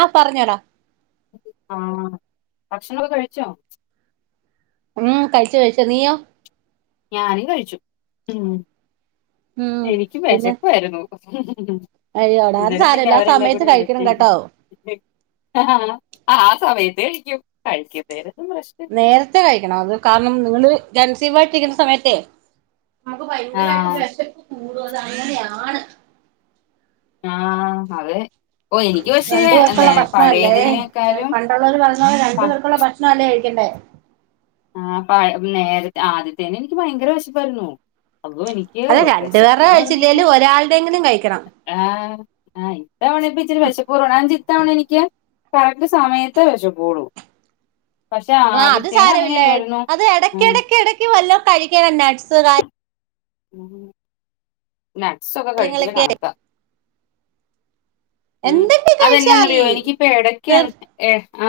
ആഹ് പറഞ്ഞോടാ ആഹ് ഭക്ഷണോക്കെ കഴിച്ചോ ഉം കഴിച്ച് കഴിച്ച് നീയോ ഞാനും കഴിച്ചു ഉം എനിക്ക് പിന്നെ വിശപ്പായിരുന്നു അയ്യോടാ അത് അന്നേരം പിന്നെ സാരല്ല ആ അവരെല്ലാം സമയത്ത് കൂടി കഴിക്കണം ഇവിടെത്തി കേട്ടോ ആ സമയത്ത് തേഴിക്കും കഴിക്കുംന്നേന് നേരത്തെ കഴിക്കണം അത് കാരണം നിങ്ങള് ജൻസീ വായിട്ടിരിക്കുന്ന സമയത്തേ നമുക്ക് ഭയങ്കരമായിട്ട് ആഹ് വിശപ്പ് കൂടും അത് അങ്ങനെയാണ് ആഹ് അതെ ഓഹ് എനിക്ക് പക്ഷേ രണ്ടു പേർക്കുള്ള നേ ഭക്ഷണം അല്ലേ പഴയതിലേക്കാളും പണ്ടുള്ളവർ പറഞ്ഞ പോലെ പ രണ്ടു പേർക്കുള്ള ഭക്ഷണം അല്ലേ കഴിക് ക്കണ്ടേ ആ പ നേരത്തെ ആദ്യത്തേന് എനിക്ക് ഭയങ്കര വിശപ്പാർന്നു അതെ രണ്ടുപേരുടെ കഴിച്ചില്ലെലും ഒരാളുടെങ്കിലും കഴിക്കണം ആഹ് അഹ് ഇത്തവണ ബി ച്ചിരി വിശപ്റവാണ് [unintelligible] ഇത്തവണ എനിക്ക് കറക്റ്റ് സമയത്ത് വെശക്കുള്ളൂ. പക്ഷേ ആഹ് ആദ്യത്തേയ്ന് അൻ [unintelligible] അത് എടക്ക ഇടക്ക ഇടക്ക് വല്ലോ കഴിക്കനം നട്സ് കാ ഉം നട്ട്സൊക്കെ കഴിക്കല് കാര്യങ്ങളൊക്കെ കണക്ക എന്തെങ്കി കയ്ച്ചലി അതെന്നാന്നറിയോ എനിക്കിപ്പ എടക്ക് ഹ് ഏ ആ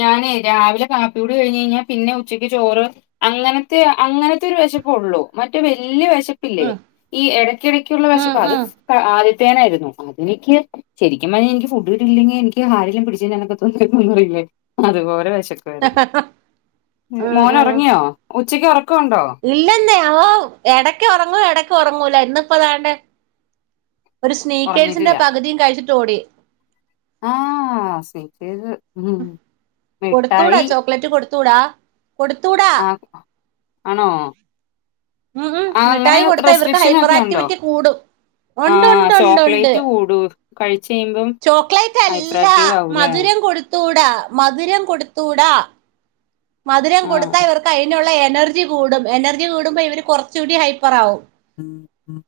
ഞാനേ രാവിലെ കാപ്പിയൂടി കഴിഞ്ഞഴിഞ്ഞാ പിന്നെ ഉച്ചക്ക് ചോറ് അങ്ങനത്തെ അ അങ്ങനത്തെരു വിശ പുള്ളു മറ്റെ വല്ല്യ വെശ് ശപ്പില്ലേ ഈ എടയ്ക്കിടക്കുള്ള വി ഉം ശപ്പ് അത് ഉം ക ആദ്യത്തേനായിരുന്നു. അതെനിക്ക് ശരിക്കും പറഞ്ഞാ എനിക്ക് ഫുഡ്കിട്ടിട്ട്ല്ലെങ്കി എനിക്ക് ആരേലും പിടിച് തിന്നാനൊക്കെ തോന്നേ [unintelligible] അത് പോലെ ച്ചക്കുആര്ന്നു ഉം മോനൊറങ്ങിയോ ഉച്ചക്ക് ഒറ ഇല്ലെന്നേ അവോ എടക്ക് ഉറങ്ങൂ എടക്ക് ഉറങ്ങൂല ഇന്നിപ്പതാണ്ട ഒരു ഒറങ്ങിയിട്ടില്ല സ്നീക്കേഴ്സിന്റെ പകുതിയും കഴിച്ചിട്ട് ഓടി ആഹ് സ്‌നേക്കേസ്സ് കൊടുത്തൂടാ ചോക്ലേറ്റ് കൊടുത്തൂടാ കൊടുത്തൂടാ ആ ആണോ ഉം ഉം ആ അങ്ങനെ മിഠായി കൊടുത്ത ഇവർക്ക് റെസ്ട്രിക്ഷൻ ഹൈപ്പർ ഒക്കെ ഉണ്ടോ ആക്ടിവിറ്റി കൂടും ആ ഒണ്ട് ഒണ്ട് ഒണ്ട് ഒണ്ട് ചോക്ലേറ്റ് കൂടൂ കഴിച്ച് കഴിയുമ്പം ചോക്ലേറ്റ് ഹൈപ്പർ അല്ല ആക്റ്റീവ് ആവൂലേ മധുര കൊടുത്തൂടാ മധുരം കൊടുത്തൂടാ മധുരം കൊടുത്താ ആഹ് ഇവർക്ക് അയിനുള്ള എനർജി കൂടും എനർജി കൂടുമ്പോൾ ഇവര് കുറച്ചുകൂടി ഹൈപ്പർ ആവും ഉം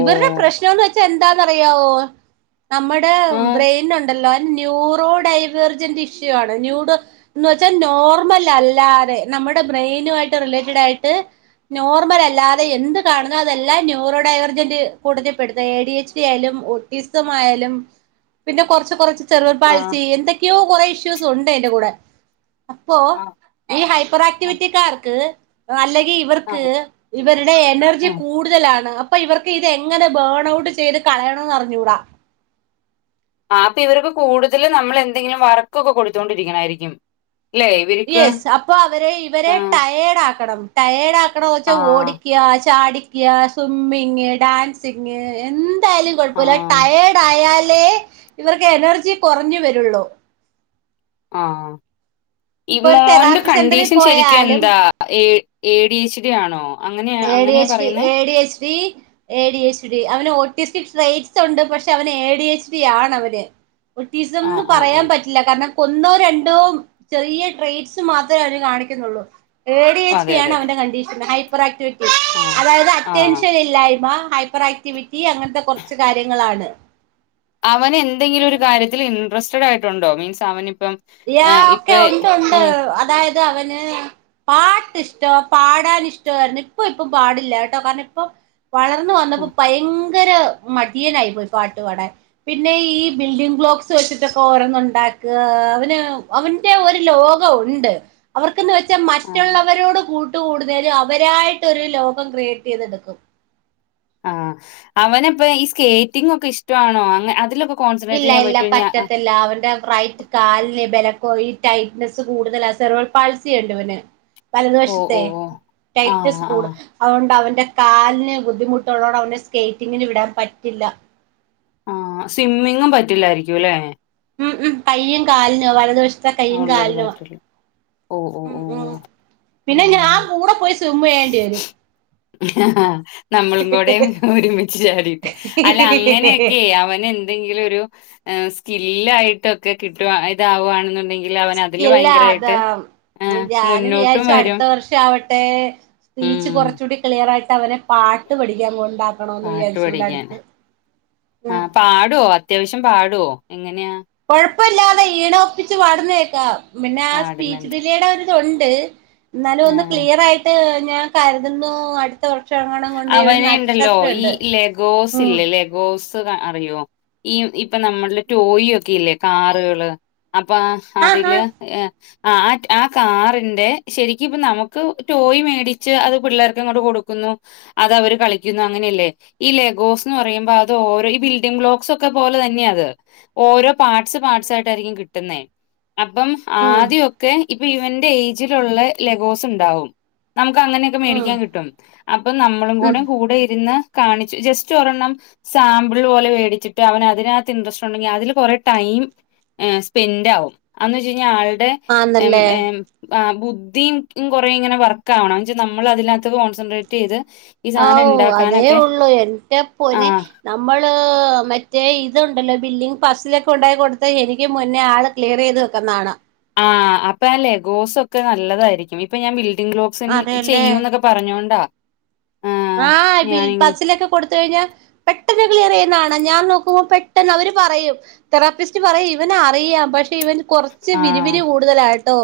ഇവരടെ പ്രശ്നോന്ന് വെച്ചാ എന്താന്നറിയാവോ നമ്മടെ ആഹ് ബ്രെയിൻ ഒണ്ടല്ലോ ന്യൂറോ ഡൈവർജന്റ് ഇഷ്യൂ ആണ് ന്യൂോ എന്ന് വെച്ചാൽ നോർമൽ അല്ലാതെ ന നമ്മുടെ ബ്രെയിനുവായിട്ട് റിലേറ്റിഡായിട്ട് നോർമൽ അല്ലാതെ എന്ത് കാണുന്നോ അതെല്ലാം ന്യൂറോഡയോ [unintelligible] എ ഡി എച്ച് റ്റി ആയാലും ഒട്ടടിസം ആയാലും പിന്നെ കൊറച്ച് കൊറച്ച് ചെറു ആഹ് പാളസി എന്തൊക്കെയോ കെറേ ഇഷ്യൂസ് ഉണ്ട് എന്റെ കൂടെ അപ്പോ ആഹ് ഈ ഹൈപ്പർ ആഹ് ആക്ടിവിറ്റിക്കാർക്ക് അല്ലെ ഇവർക്ക് ആഹ് ഇവരുടെ എനർജി ആഹ് കൂടുതലാണ് അപ്പൊ ഇവർക്ക് ഇത് എങ്ങനെ ബേൺ ഔട്ട് ചെയ്ത് കളയണോന്ന് അറിഞ്ഞൂടാ ആ അപ്പൊ ഇവർക്ക് കൂടുതല് നമ്മള് എന്തെങ്കിലും വർക്കൊക്കെ കൊടുത്തോണ്ടിരിക്കണായിരിക്കും ല്ലേ ഇവര്ക്ക് യെസ് അപ്പൊ അവരെ ഇവരെ ആഹ് ടയേഡ് ആക്കണം ടയേഡാ [unintelligible] വെച്ചാ ആഹ് ഓടിക്യ ചാടിക്യ സ്വിമ്മിങ് ഡാൻസിങ് എന്ത് ന്തായാലും കൊഴപ്പയില്ല ആഹ് ടയേഡായാ [unintelligible] ഇവർക്ക് എനർജി കൊറഞ്ഞു വെരുള്ളൂ ആ ഈ മോന്റെ തെറാപ്പി സെന്ററിൽ കണ്ടീഷൻ ശരിക്കും പോയാലും എന്താ A A D H D ആണോ അങ്ങനെയാ എ ഡി അങ്ങനെയാ എച്ച് ഡി പറയുന്നേ A D H D A D H D അവനെ ഒ [unintelligible] ടേയ്സ് ഉണ്ട് പക്ഷെ അവന് എ ഡി എച്ച് ഡി ആണ് അവന് ആഹ് ഒട്ടീസംന്ന് ആഹ് പറയാൻ ആഹ് പറ്റില്ല കാരണം ഒന്നോ രണ്ടോ ചെറിയ ട്രേസ്റ്റ് മാത്രേ അതിന് കാണിക്കുന്നുള്ളു എഡി എച്ച് അതെ ഡി ആണ് അതെ അവന്റെ കണ്ടീഷൻ ഹൈപ്പർ ആക്ടിവിറ്റി ആഹ് അതായത് ആഹ് അറ്റൻഷൻ ഇല്ലായ്മ ഹൈപ്പർ ആക്ടിവിറ്റി അങ്ങനത്തെ കുറച്ച് കാര്യങ്ങളാണ് അവന് എന്തെങ്കിലും ഒരു കാര്യത്തിൽ ഇൻഡ്രസ്റ്റഡായിട്ടുണ്ടോ മീൻസ് അവന് യാ ഒക്കെ ഒണ്ട് ഒണ്ട് അതായത് അവന് പാട്ടിഷ്ട പാ ടാൻ ഇഷ്ടായിരുന്നു ഇപ്പ ഇപ്പം പാടില്ല കേട്ടോ കാരണം ഇപ്പ വളർന്ന് വന്നപ്പോ ഉം പയ ങ്കര മടിയനായി പോയി പാട്ട്പാടാൻ പിന്നെ ഈ ബിൽഡിംഗ് ഗ്ലോക്സ് വെച്ചിട്ടൊക്കെ ഒരോന്നു ഒണ്ടാ [unintelligible] അവന്റെ ഒരു ലോകം ഒണ്ട് അവർക്കെന്ന് വെച്ചാ ആഹ് മറ്റുള്ളവരോട് കൂ ട്ട് കൂടുന്നേല് അവരായിടോരു ലോകം ക്രിയേറ്റ് ചെയ്തെടുക്കും ആ അവനപ്പ ഈ സ്കേറ്റിങ്ങ് ഒക്കെ ഇഷ്ടവാണോ അങ്ങ അതിലൊക്കെ കോൺസെൻട്രേറ്റ് ഇല്ല ചെയ്യാൻ ഇല്ല പറ്റോ ഇനി ആഹ് പറ്റത്തില്ല അവന്റെ റൈറ്റ് കാലിന് ബല ഓ ഈ ടൈറ്റ്നെസ്സ് കൂടുതലാ സെർവൽ പാൽസി ഒണ്ട് ഇവന് വലതു ഓഹ് വശത്തെ ഓഹ് ഓഹ് ആഹ് ടൈറ്റ്നസ് ആഹ് കൂടും അതുകൊണ്ട് അവൻ എന്റെ കാലിന് ബുദ്ധിമുട്ട്ള്ളോണ്ട് അവെനെ സ്കേറ്റിങ്ങിന് വിടാൻ പറ്റില്ല ആ സ്വിമ്മിങ്ങും പറ്റില്ലായിരിക്കും ല്ലെ മ് മ് കയ്യും കാലിനുവാ വലതുവശത്തെ കയ്യും ഉള്ളത് കാലിനുവാ പറ്റില്ല ഓഹ് ഓഹ് ഉം ഓഹ് പിന്നെ ഞാൻ കൂടെ പോയി സ്വിമ് ചെയ്യേണ്ടി വരും ഹ് ഹാ നമ്മളും കൂടെ ഒരുമിച്ച് ചാടിയിട്ട് അല്ല അങ്ങനെയൊക്കെ അവന് എന്തെങ്കിലൊരു എ സ്കില്ലായിട്ടൊക്കെ കിട്ടോ ഇതാവു ആണെന്നുണ്ടെ സ്കില്ലാഅതാ ആഹ് ഞാനും മുന്നോട്ടും വിയാരിച്ചു വരും അടുത്ത വർഷം ആവട്ടേ സ്പീച്ച് ഉം കൊറച്ചൂടി ക്ലിയർ ആയിട്ട് അവനെ പാട്ട് പഠിക്കാൻ കൊണ്ടാ പാട്ടു പഠിക്കാൻ ആ ഉം പാടോ അത്യാവശ്യം പാടോ എങ്ങനെയാ കൊഴപ്പില്ലാതെ ഈണോപ്പിച്ച് പാടുന്നേക്കാം പിന്നെ ആ സ്പീച്ച് പാടുന്നുണ്ട് ഡിലെയുടെ ഒരു തൊണ്ട് എന്നാലും ഒന്ന് ആഹ് ക്ലിയർ ആയിട്ട് ഞാൻ കരുതുന്നു അടുത്ത ഓ അവന്ണ്ടല്ലോ ഈ ലെഗോസ് ഉം ഇല്ലേ ലെഗോസ് തൊക്കെ അറിയോ ഈ ഇപ്പൊ നമ്മൾടെ ടോയി ഒക്കെ ഇല്ലേ കാറുകള് അപ്പൊ ആ ആഹ് ആഹ് അതില് ഏഹ് ആഹ് ആറ്റ് കാറിന്റെ ശരിക്കിപ്പ നമുക്ക് ടോയ് മേടിച്ച് അത് പിള്ളേർക്കങ്ങോട്ട് കൊടുക്കു ഉം അത് അവർ കളിക്കുന്നു അങ്ങനെയല്ലേ ഈ ലെഗോസ് എന്ന് പറയുമ്പോ അത് ഓരോ ഈ ബിൽഡിംഗ് ലോക്സ് ഒക്കെ പോലെ തന്നെയാ ത്ഹേ ഓരോ പാർസ് പാർസ് ആയിട്ടായിരിക്കും കിട്ടുന്നേ. അപ്പം ഉം ആദ്യക്കെ ഇപ്പൊ ഇവന്റെ ഏജിലുള്ള ലഗോസ് ഉണ്ടാവും നമുക്ക് അങ്ങനെയൊക്കെ ഉം ഉം മേടിക്കാൻ കിട്ടും. അപ്പൊ നമ്മളും ഉം കൂടെ കൂടെ ഇരു ന്ന് കാണിച് ജസ്റ്റ് ഒരെണ്ണം സാമ്പിൾ പോലെ വേടിച്ചിട്ട് അവനതിനകത്ത് ഇൻഡ്രസ്റ്റ് ഉണ്ടെങ്കി അതില് കൊറെ ടൈം ഏഹ് സ്പെൻഡാവും അന്ന് വെച്ചഴിഞ്ഞാ ആളുടെ ആന്നല്ലേ [unintelligible] ആഹ് ബുദ്ധീം കൊറേ ഇങ്ങനെ വർക്ക് ആവണം. എന്ന്ച്ചാ നമ്മളതിനകത്ത് കോൺസെൻട്രേറ്റ് ചെയ്ത് ഈ സാധനം ആവൂ അതേ ഉണ്ടാക്കാനൊക്കെ ഒള്ളു എന്റെ ആ പൊന്നേ നമ്മള് മറ്റേ ഇ തുണ്ടല്ലോ? ബിൽഡിങ് പസ്സിലൊക്കെ ഉണ്ടാക്കി കൊടുത്താ എനിക്ക് മുന്നേ ആള് ക്ലിയർ ചെയ്ത് വെക്കുന്ന കാണാം. ആഹ് അപ്പ അല്ലെ ഗോസൊക്കെ നല്ലതായിരിക്കും. ഇപ്പൊ ഞാൻ ബിൽ ഡിങ് [unintelligible] അതെല്ലേ ചെയ്യൂന്നൊക്കെ പറഞ്ഞോണ്ടാ. ആഹ് ആ ബിൽ ഞാനിങ്ങനെ പസിലൊക്കെ കൊടുത്തു കഴിഞ്ഞാ പെട്ടെന്ന് ക്ലിയർ ചെയുന്ന കാണാം. ഞാൻ നോക്കുമ്പോ പെട്ടെന്ന് അവര് പറയും തെറാപ്പിസ്റ്റ് പറയും ഇവന് അറിയാം. പക്ഷേ ഇവൻ കൊറച്ച് ആഹ് വിരിവിരി കൂടുതലാട്ടോ.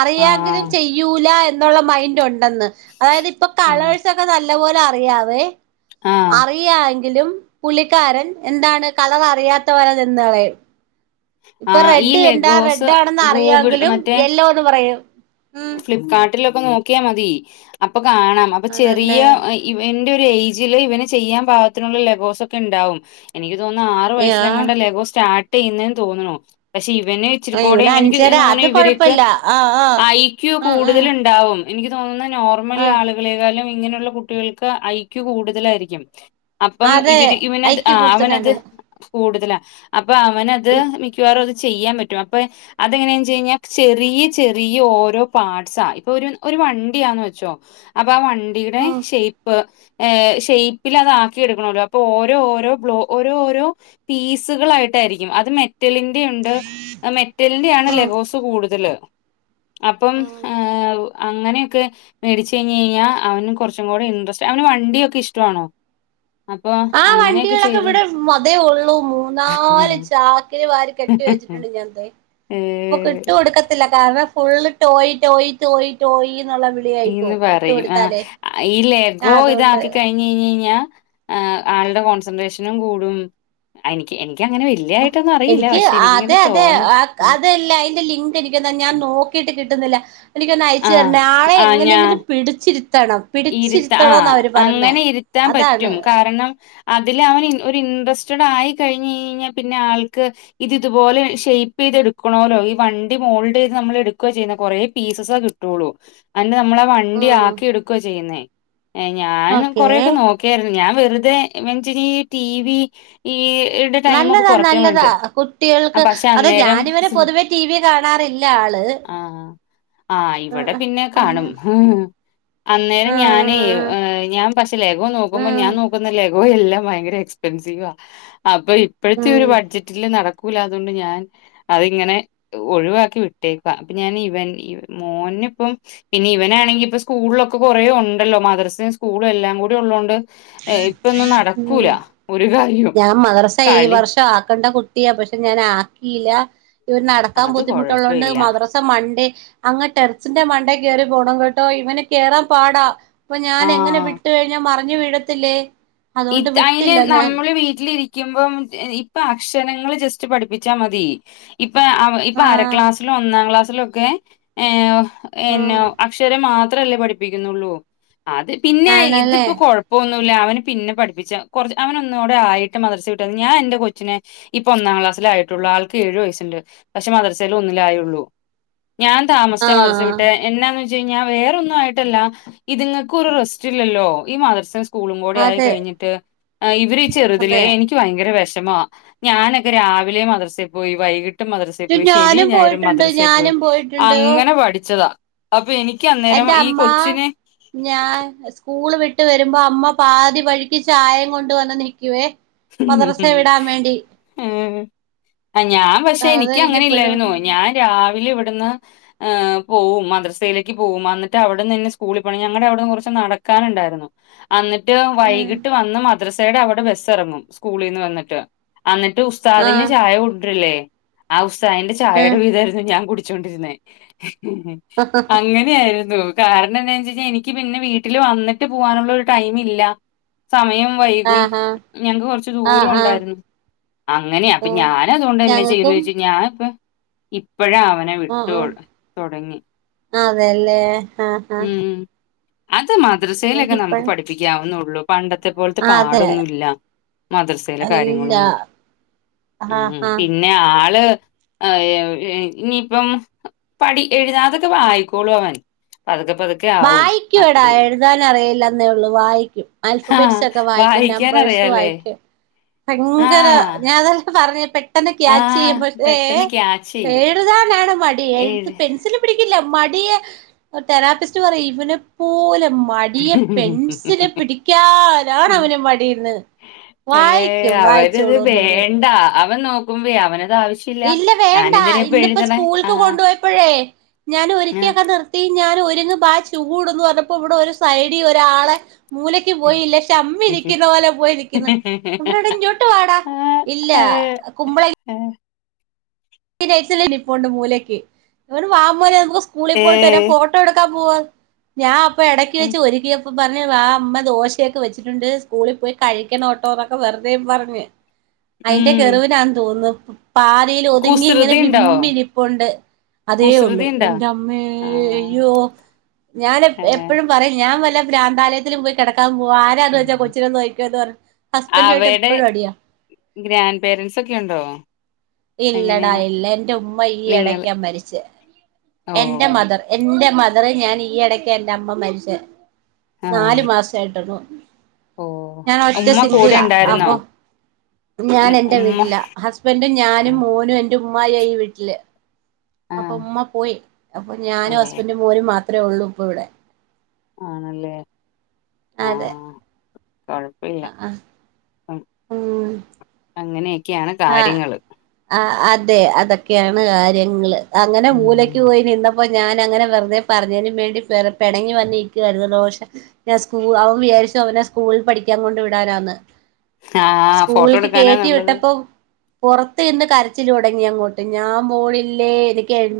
അറിയാങ്കിലും ആഹ് ചെയ്യൂലാ എന് നൊളള മൈന്റ് ഒണ്ടെന്ന്. അതായത് ഇപ്പൊ ആഹ് കളേഴ്സ് ഒക്കെ നല്ല പോലെ അറിയാവേ. ആഹ് അറിയാ ങ്കിലും പുള്ളിക്കാരൻ എന്താണ്? കളറ് അറിയാത്ത പോലെ നിന്ന് കളയും.. ഇപ്പൊ ആഹ് ഈ റെഡ് കണ്ടാ ലെഗോസ് റെഡ്ഡാണെന്ന് ഗൂഗിൾ അറിയാങ്കിലും മറ്റേ യെല്ലോന്ന് പറയും. ഉം ഫ്ലിപ്കാർട്ടിലൊക്കെ നോക്കിയാ മതി. അപ് പോ കാണാം. അപ്പൊ ചെറിയ ആണല്ലേ ഇവന്റെ ഒരു ഏ ജില് ഇവന് ചെയ്യാൻ പാകത്തിനൊള്ള ലെഗോസ് ഒക്കെ ഇണ്ടാവും. എനിക്ക് തോന്നുന്നെ ആറ് യാ വയസിലെങ്ങാണ്ട ലെഗോസ് സ്റ്റാർട് ട് ചെയ്യുന്നേന്ന് തോന്നണു. പക്ഷെ ഇവന് ആ ഇവിടെ ഇച്ചിരിക്കൂടേം എനിക്ക് അഞ്ചര തോന്നണ് അത് ഇവര്ക്ക് കൊഴപ്പല്ല ആ ആ ഐ ക്യു ആ ആ കൂടുതലുണ്ടാവും. എനിക്ക് തോന്നുന്നു നോർമൽ ആ ആളുകളെക്കാളും ഇങ്ങനെയുള്ള കുട്ടികൾക്ക് ഐക്യൂ കൂടുതലായിരിക്കും. അപ്പം അതെ ഇവര് ഇവനത് ഐക്യ ആഹ് അവനത് കൂടുതലാണ് കൂടുതലാ. അപ്പൊ അവനത് ഉം മിക്കവാറും അത് ചെയ്യാൻ പറ്റും. അപ്പൊ അതെനങ്ങനെയാച്ചു കഴിഞ്ഞാ ചെറിയ ചെ റിയ ഓരോ പാർട്ട്സാ. ഇപ്പൊ ഒരു ഒരു വണ്ടിയാന്ന് വെച്ചോ. അപ്പ ആ വണ്ടിയുടെ ഉം ഷേപ്പ് ഏഹ് ഷേപ്പിലതാക്കി എടുക്കണോലോ. അപ്പൊ ഓരോ ഓരോ ബ്ലോ ഓരോഓരോ പീസുകളായിട്ട് യിരിക്കും അത് മെറ്റലിന്റെ ഉണ്ട് മെറ്റലിന്റെ ആണ് ലെഗോസ് കൂടുതല്. അപ്പം ഉം ഏഹ് അങ്ങനെയൊക്കെ മേടിച്ച് കഴിഞ് കഴിഞ്ഞാൽ അവന് കുറച്ചും കൂടെ ഇൻട്രസ്റ്റ്, അവന് വണ്ടിയൊക്കെ ഇഷ്ടമാണോ? വാ ആ അങ്ങനെ. വണ്ടികളൊക്കെ ഇവിടെ മതേ ഉള്ളൂ ആ മൂന്നാല് ചാക്കില് വാരി കെട്ടി വെച്ചിട്ടുണ്ട് ഞാൻ ദേ. ഏ ഇപ്പൊ കിട്ടു കൊടുക്കത്തില്ല കാരണം full toy toy toy toy ന്ന് പറയും ആഹ് ഈ ആ ലെഗോ അതുകൊണ്ട് ഇതാക്കി കഴിഞ്ഞയിഞ് ഞ്ഞാ ആളുടെ കോൺസെൻട്രേഷനും കൂടും അനിക്ക് എനി എനിക്ക് അതെ അതെ തോന്നണ് അതല്ല അതിന്റെ ലിങ്ക് എനിക്കാ ഞാൻ നോക്കിട്ട് കിട് ട്ടുന്നില്ല എനിക്ക് ഒന്ന് അയച്ചു ആ ആ തരണേ ആളെ ആ ഞാൻ എങ്ങനെങ്കിലും പിടിച്ചിരി ഇരുത്ത ആഹ് അങ്ങനെ ഇരുത്താൻ അതാണ് പറ്റും കാരണം അതില് അവൻ ഒരു ഇൻട്രസ് ച്ചുടെ ആയി കഴിഞ്ഞ് ഞെയിഞ്ഞ പിന്നെ ആൾക്ക് ഇത് ഇതുപോലെ ഷേപ്പ് ചെയ്തെടുക്കണല്ലോ ഈ വണ്ടി ഹോൾഡ് ചെയ്തു നമ്മളെടുക്കുവാ ചെയ്യുന്നേ കുറെ പീസസേ കിട്ടുള്ളു. നമ്മള വണ്ടി ഉം ആക്കി എടുക്ക ചെയ്യേ ഞാൻ ഓക്കേ കൊറൊക്കെ നോക്ക ഞ വെറുതെ മച്ചരി ടി വി ഈ യുടെ ടൈമൊക്കെ നല്ലതാ കൊറയ്ക്കാൻ നല്ലതാ വേണ്ടിട്ട് ആ കുട്ടികൾക്ക് പക്ഷെ അതെ അന്നേരം ഞാന ഇവന പൊതുവേ ടി വി കാണാറില്ല ആള് ആ ആ ഇവിടെ പിന്നെ ആ കാണും അന്നേരം ഞാനേ ഞാ പക്ഷ ലഘം നോക്കുമ്പോൾ ഉം ഞാൻ നോക്കുന്നില്ലേ ലഗോ എല്ലാം ഭയങ്കര എക്സ്പീൻസിവ അപ്പൊ ഇപ്പോഴത്തെ ഉം ഒരു ബഡ്ജട്ടിൽ നട ക്കൂല്ലാത്തത്കൊണ്ട് ഞാൻ അതിങ്ങനെ ഒഴിവാക്കി വിട്ടേക്ക അപ്പൊ ഞാൻ ഇവൻ മോൻ പിന്ന ഇപ്പം പിന്നെ ഇവനാണെങ്കി ഇപ്പ സ്കൂളിലൊക്കെ കുറേ ഉണ്ടല്ലോ മദ്രസയും സ്കൂളും എല്ലാം കൂടി ഉള്ളതൊണ്ട് ഇപ്പൊന്നും നടക്കൂല ഉം ഒരു കാര്യവും. ഞാൻ മദർസ ഈ കളി വർഷം ആക്കണ്ട കുട്ടിയാ പക്ഷെ ഞാൻ ആക്കിയില്ല ഇവർ നടക്കാൻ അത് ബുദ്ധിമുട്ടുള്ളത്കൊണ്ട് കൊഴപ്പല്ല. മദ്രസ മണ്ടേ അങ്ങനെ ടെറിസിന്റെ മണ്ട യറി പോണം കേട്ടോ ഇവനെ കേയറാ പാടാ അപ്പൊ ഞാൻ എങ്ങനെ ആഹ്. വിട്ട കഴിഞ്ഞ മ റിഞ്ഞ വീഴത്തില്ലേ ഇ അതുകൊണ്ട് അയിന് വിട്ടില്ല ഞാൻ നമ്മള് വീ വീട്ടിലിരിക്ക്പ ഇപ്പൊ അക്ഷരങ്ങ ജസ്റ്റ് പഠിപ്പിച്ചാൽ മതി ഇപ്പ ഇപ്പൊ അര ആഹ് ക്ലാസ്സിലും ഒന്നാം ക്ലാസ്സിലും ഒക്കെ ന്നെ ആഹ് അക്ഷര മാത്ര അത്രല്ലേ പഠിപ്പിക്കുന്നുള്ളൂ അത് പിന്നെ ആണല്ലേ ഇതിപ്പോ കൊഴപ്പൊന്നുമില്ല അവ പിന്നെ പഠിപ്പിച്ച കുറച്ച് അവന ഒന്നൂടെ ആയിട്ട് മദർസ കട്ട ഞാ എന്റെ കൊച്ചിനെ ഇപ്പൊ ഒന്നാം ക്ലാസ്സിലായിട്ടുള്ള രാൾക്ക് ഏഴു വയസ്സുണ്ട് പക്ഷേ മദർസയിലൽ ഒന്നിലായുള്ളൂ [inaudible] ഞാൻ താമസിച്ച മദ്രസയിൽ ആഹ് വിട്ടേ എന്നാന്ന് ഞാ വേറൊന്നും ആയിട്ടല്ല ഇത്ങ്ങക്ക് ഒരു റെസ്റ്റ് ഇല്ലല്ലോ ഈ മദർസ സ്കൂളും കൂടെ ആയി അതെ കഴിഞ്ഞിട്ട് ഇവര ചെറുതിലെ അതെ എനിക്ക് ഭയങ്കര വിഷം ഞാനൊക്കെ രാവിലെ മദർസെൽ പോയി വൈകിട്ട് എട്ട് മദ്രസയിൽ പോയി ശരി ഞാനും ഞായരും പോയിട്ടുണ്ട് മദ്രസയിൽ പോയി ഞാനും പോയിട്ടുണ്ട് അങ്ങനെ പഠിച്ചതാ അപ്പൊ എനിക്ക് അന്നേരം എന്റെറെ ഈ അമ്മ കൊച്ചിനെ ഞാൻ സ്കൂള് വിട്ട ഇട്ട് വരുമ്പോ അമ്മ പാതി വഴിയ്ക്ക് ചായേം കൊണ്ട വന്ന് നിൽക്കുവേ മദ്രസ വിടാൻ വേണ്ടി ഉ ആ ഞാൻ പക്ഷെ എനിക്ക് അങ്ങനെ അതെനിക്കിപ്പഴും ഇല്ലായിരുന്നോ ഓർമ്മണ്ട് ഞാൻ രാവിലെ ഇവിടെ പോവും മദ്രസയിലേക്ക് പോകും എന്നിട്ട് അവിടെന്ന്ന്നെ സ്കൂളിൽ ഞങ്ങളുടെ അവിടെ കുറച്ച് നട ക്കാനുണ്ടായിരുന്നു എന്നിട്ട് ഉം വൈകിട്ട് വന്ന് മദ്രസയുടെ അവിടെ ബസ്സ് ഇറങ്ങും സ്കൂളിൽന്ന് വന്നിട്ട് അന്നിട്ട് ഉസ്താദിന് ആഹ് ചായ കൊണ്ടിരില്ലേ ആ ഉസ്താദിന്റെ ചായയുടെ ഉം വീതായിരുന്നു ഞാൻ കു ച്ചോണ്ടിരുന്നെ അങ്ങനെയായി കാരണം എന്താ വച്ചാൽ എനിക്ക് പിന്നെ വീട്ടില് വന്നിട്ട് പോകാനുള്ള ഒരു ടൈം ഇല്ല സമയം വൈകും ആഹ് ആഹ് ഞങ്ങക്ക് കൊറച്ച ദൂരം ആഹ് ആഹ് ഉണ്ടായിരുന്നു അങ്ങനെയ അപ്പൊ ഓ ഞാൻ അതുകൊണ്ട് എന്നന്നെ ചെയ്യന്ന് ഞങ്ങക്കും ചോച്ച ഞാനിപ്പ എ ഇപ്പഴും അവനെ വിട്ട ആഹ് തുടങ്ങി ആഹ് അതെല്ലേ ആഹ് ആഹ് ഉം അത് മദ്രസയിലൊക്കെ നമുക്ക് എനിക്കിപ്പഴും പഠിപ്പിക്കാവുന്നുള്ളു പണ്ടത്തെ പോലത്തെ ആഹ് അതെ പാടൊന്നുമ ഇല്ല മദർസയിലെ ഇല്ല കാര്യങ്ങളൊന്നും ആഹ് ഉ ആഹ് പിന്നെ ആള് ഇനിയിപ്പം പടി എഴുതാതൊക്കെ വായിക്കോളൂ അവൻ അതൊക്കെ വായിക്കൂ എടാ എഴുതാന അറിയില്ലെന്നേ ഉള്ളൂ വായിക്കും ആൽഫബെറ്റ് ആഹ് സക്ക ആയിക്ക വായിക്കാൻ നമ്പഴസ അറിയാലേ വായികും ഭയങ്കര ആഹ് ഞാൻ അതക്ക് പറഞ്ഞ പെട്ടെന്ന് ക്യാച്ച് ചെയ്യ ആഹ് പേ പെട്ടെന്ന് ക്യാച്ച് ചെയ്യും ഴുതാ ണ് മടി എഴത്ത് പെൻസിൽ പിടിക്കില്ല മടിയെ തെറാപ്പിസ്റ്റ് പറയും ഇവനെ പോലെ മടിയെ പെൻസിനെ ഏഴ് പിടിക്കാനാണ് അവന് മടിന്ന് ഏ വായിക്കും അവരത് വായിച്ചോളൂന്നവര് വേണ്ട അവൻ നോക്കുമ്പോയ അവൻ ഇല്ല വേണ്ടാ ഇന്നിപ്പോ ആ സ്കൂൾക്ക് കൊണ്ടുപോയപ്പോഴേ ഞാൻ ആ ഒരിക്കൊക്കെ നിർത്തി ഞാൻ ഒരുങ്ങങ് ബാ ചൂട്ന്ന് പറഞ്ഞപ്പോ ഇവിടെ ഒരു സൈഡിൽ ഒരാളെ മൂലയ്ക്ക് പോയില്ല പക്ഷെ അമ്മി ഇരിക്കുന്ന പോലെ പോയിരിക്കുന്നു ഇരട ചോട്ട് പാടാ ആ, ഇല്ല ഏ കുമ്പള ഏ, [unintelligible] ഉണ്ട് മൂലയ്ക്ക് ഇ വാ മോനെ നമുക്ക് സ്കൂളിൽ പോയിട്ട് വരാം ഏ, ഫോട്ടോ എടുകാം പോ ഞാൻ അപ്പ ഇടക്ക് ഉം, വെച്ച് ഒരുക്കിയ അപ്പൊ പറഞ്ഞ വ അമ്മ ദോശയൊക്കെ വെച്ചിട്ടുണ്ട് സ്കൂളിൽ പോയി കഴിക്കണോട്ടോന്നൊക്കെ വെറുതേയും പറഞ്ഞു അയിന്റെ ഉം. കിറിവ് ഞാൻ തോന്നുന്നു പാലൽ ഒതുങ്ങി ഇങ്ങനെ കുസൃതി ഉണ്ടോ വിമ്പിരിപ്പണ്ട് അതേ ഉള്ളൂ കുസൃതി ഉണ്ടോ എന്റെ അമ്മേ ആ, അയ്യോ ഞാൻ ഏ. എപ്പഴും പറയും ഞാൻ വല്ല ഭ്രാന്താലയത്തിലും പോയി കിടക്കൻ ഓ ആരാന്ന് വെച്ചാ ഉം. കൊച്ചിനന്നോയി ക്കൊ എന്ന് പറ ഹസ്ബൻഡ ആയിട്ട് അവയുടെ എപ്പോഴും അടിയാ ഗ്രാൻഡ് പോരൻറ്സ് ഒക്കെ ഉണ്ടോ ഇല്ലടാ എങ്ങനെയാ ഇല്ല എൻറെ ഉമ്മ ഈ നിങ്ങൾ ഇടക്കാ മരിച്ചേ ഓ എന്റെ മദർ എന്റെ എ മദറ് ഞാൻ ഈ ഇടയ്ക്ക് എന്റെ അമ്മ മരിച്ച ആ നാലു മാസയിട്ടാള്ളു ഓ ഞാൻ ഒറ്റ ഉമ്മ കൂടെ സിംഗിളാ ഉണ്ടായിരുന്നോ അപ്പൊ ഞാൻ ഉം, എന്റെ ഉമ്മ വീട്ടില ഹസ്ബൻറും ആ ഞാനും മോനും എന്റെ ഉമ്മായി ഈ വീട്ടില് ആ അപ്പൊ ഉമ്മ പോയി അപ്പൊ ഓ ഞാനും ഹസ്ബൻറും മോൻ മാത്രമേ ഉള്ളൂ ഇപ്പൊ ഇവിടെ ആണല്ലേ അതെ കുഴപ്പമില്ല ആ ആ അങ്ങനെയൊക്കെയാണ് ആ കാര്യങ്ങള് ആ അതെ അതൊക്കെയാണ് കാര്യങ്ങള് അങ്ങനെ ഉം മൂലക്ക് പോയി ഇന്ന അപ്പൊ ഞാൻ അങ്ങനെ വെറുതെ പറഞ്ഞതിനും വേണ്ടി പിടങ്ങി വന്ന ഇരുന്നു ോഷ ഞൻ സ്കു അവൻ വി വിചരിച്ച അവനെ സ്കൂളിൽ പഠിക്കാൻ കൊണ്ട് വിടാനാന്ന് ആഹ് ഫോട്ടോ സ്കൂളക്ക് കെറ്റി എടുക്കാനാന്നുള്ളത് വിട്ടപ്പോ പുറത്ത് ഇന്ന് കരച്ചിൽ തുടങ്ങി അങ്ങോട്ട് ഞാൻ പോനില്ലേ എനിക്ക് എഴ